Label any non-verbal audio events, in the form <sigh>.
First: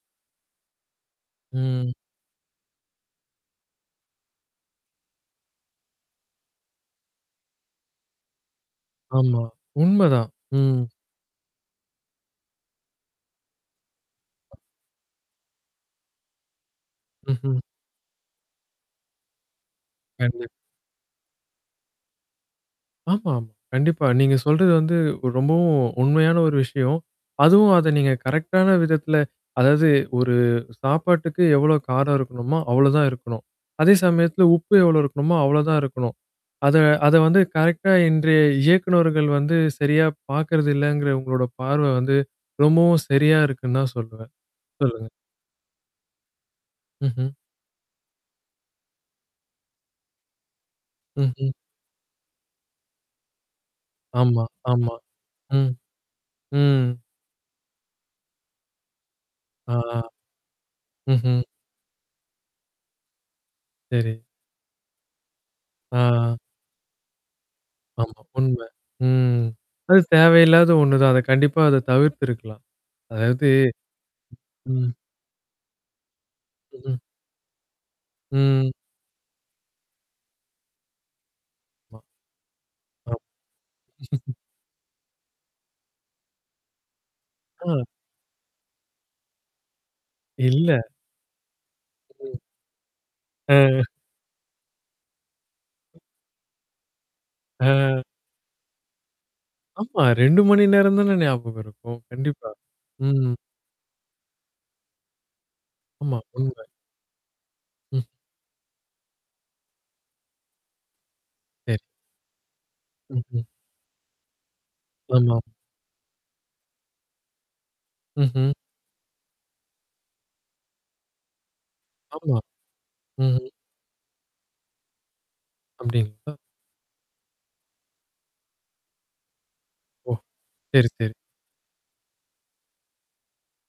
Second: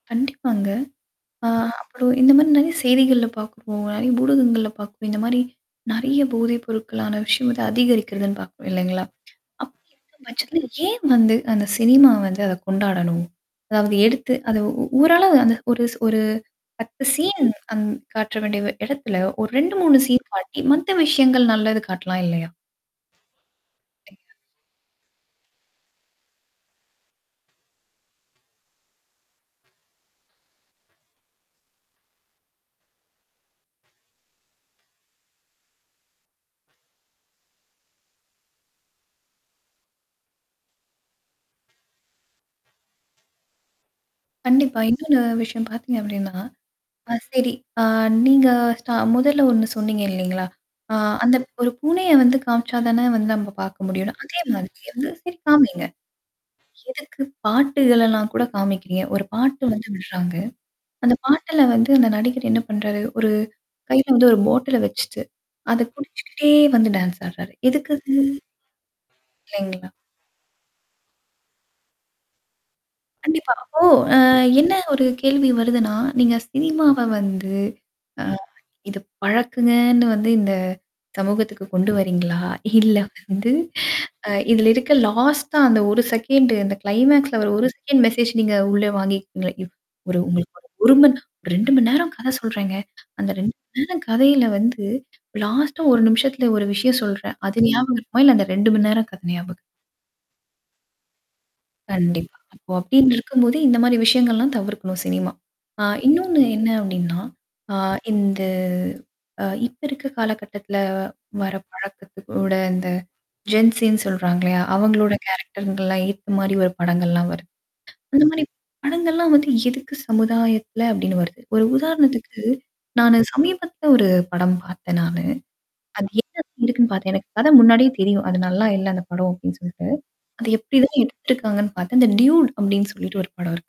கண்டிப்பாங்க. ஆ ம். அப்புறம் இந்த மாரி நெறைய செய்திகள்ல பாார்க்குறோம். நறைய ஊடகங்கள்ல பார்க்குறோம். இந்த மாரி நெறைய போதை பொருட்களான விஷயம் வந்து அதிகரிக்கிறதுன்னு பார்க்குறோம் இல்லைங்களா? ஆமா. அப்படி இருக்கும் உண்மதான். பட்சத்துல ம். ஏன் வந்து அந்த சினிமா வந்து அத கொண்டாடணும்? அதாவது எடுத்து அத உ ஊரள அந்த ஒருஸ் ஒரு 10 சீன் ம்ஹ்ம். அந் காட்டுற வேண்டிய இடத்துல ஒரு 2-3 சீன் கண்டிப்பா. காட்டி மத்த விஷயங்கள் நல்லது காட்டலாம் இல்லையா? ஆமாமா. கண்டிப்பா. நீங்க சொல்றது வந்து ரொம்பவும் உண்மையான ஒரு விஷயம். அதுவும் அத நீங்க கரெக்ட்டான விதத்தில அதாவது ஒரு சாப்பாட்டுக்கு எவ்வளோ காரம் இருக்கணுமோ அவ்ளோதான் இருக்கணும். அதே சமயத்துல உப்பு எவ்ளோ இருக்கணுமோ, அவ்ளோதான் இருக்கணும். அத அத வந்து கரெக்ட்டா இன்றைய இயக்குனர்கள் வந்து சரியா பார்க்கறது இல்லங்கற உங்களோட பார்வ வந்து, ரொம்பவும் சரியா இருக்குன்னு தான் சொல்லுவேன் கண்டிப்பா. சொல்லுங்க. இன்னொன்னு விஷயம் பாத்தீங்க அப்டின்னா ஆ ம்ஹ்ம். சரி. அ நீங்க ஸ்ட் முதல்ல ஒண்ணு சொன்னீங்க இல்லைங்களா? ஆ அந்த ம்ஹ்ம். ஒரு பூனைய வந்து காம்ச்சா தானே வந்து நம்ம பார்க்க முடியணும். அதே ஆமா, மாதிரி ஆமா. எந்த சீன் ம். காமிங்க. ம். எதுக்கு பாட்டு இதல்லாம் கூட காமிக்கிறீங்க? ஒரு பாட்டு ஆ. வந்து விடுறாங்க. அந்த ம்ஹ்ம். பாட்டுல வந்து அந்த நடிகர் என்ன பண்றாரு? ஒரு கையில சரி. வந்து ஒரு பாட்டில வச்சுட்டு. அத ஆ. குடிச்சுக்கிட்டே வந்து டான்ஸ் ஆடுறாரு. எதுக்கது? ஆமா. உண்ம. ம். இல்லைங்களா? அது தேவையில்லாத ஒண்ணு தான். அத கண்டிப்பா அத தவிர்த்துருக்கலாம். அதாவது கண்டிப்பா. அப்போ அ என்ன ம். ஒரு கேள்வி வருதுன்னா, நீங்க சினிமாவ ம். வந்து ஆ, ம். இது பழக்கங்கன்னு வந்து இந்த சமூகத்துக்கு கொண்டு ஆமா. வரீங்களா? <chuckles> இல்ல ஆமா. வந்து அ <laughs> இதில இருக்க லாஸ்ட்டா அந்த 1 செகண்டு அந்த கிளைமாக்ஸ்ல அவரு ஒரு ம். செகண்ட் மெசேஜ் நீங்க உள்ள வாங்கிக்கிறீங்களா? இவ ஒரு உங்களுக்கு ஒரு இல்ல. ஒரு மண் 2 மணி நேரம் கதை ம். சொல்றேங்க. அந்த 2 மணி அ. நேரம் கதையில வந்து லாஸ்ட்டா 1 நிமிஷத்துல ஒரு விஷயம் சொல்றேன். அது ஞாபகம் ம். இருக்குமா? இல்ல அந்த 2 மணி நேரம் கதை ஞாபகம் இருக்குமா? ஆமா. 2 மணி நேரம் தானே ஞாபகம் இருக்கும். கண்டிப்பா. கண்டிப்பா. அப்போ அப்டின்னு ம். இருக்கும்போது இந்த மாரி விஷயங்கள்லாம் தவிர்க்கணும் சினிமா. ஆ ஆமா. இன்னொன்னு உண்ம. என்ன அப்டின்னா ஆ ம். இந்த அ இப்ப இருக்க காலகட்டத்துல வர சரி. பழக்கத்து கூட இந்த ம்ஹம். ஜென்சின்னு சொல்றாங்க இல்லையா? அவங்களோட ஆமா. கேரக்டர்கள்லாம் ஏத்த மாரி ஒரு படங்கள்லாம் வருது. அது மாரி ம்ஹ்ம். படங்கள்ல்லாம் வந்து எதுக்கு சமுதாயத்தல அப்டின்னு வருது. ஒரு ஆமா. உதாரணத்துக்கு, நானு ம்ஹ்ம். சமீபத்தில ஒரு படம் பார்த்தேன் நானு. அது அப்டிங்களா? என்னது இருக்குன்னு பாார்த்தேன். எனக்கு கதை முன்னாடியே தெரியும். அது நல்லா இல்ல அந்த படம் அப்டின்னு சொல்ட்டு. ஒ! அ எப்டி சரி, தான் சரி. எடுத்திருக்காங்கன்னு பார்த்தா அந்த டியூட் அப்டின்னு சொல்லிட்டு ஒரு படம் இருக்கு.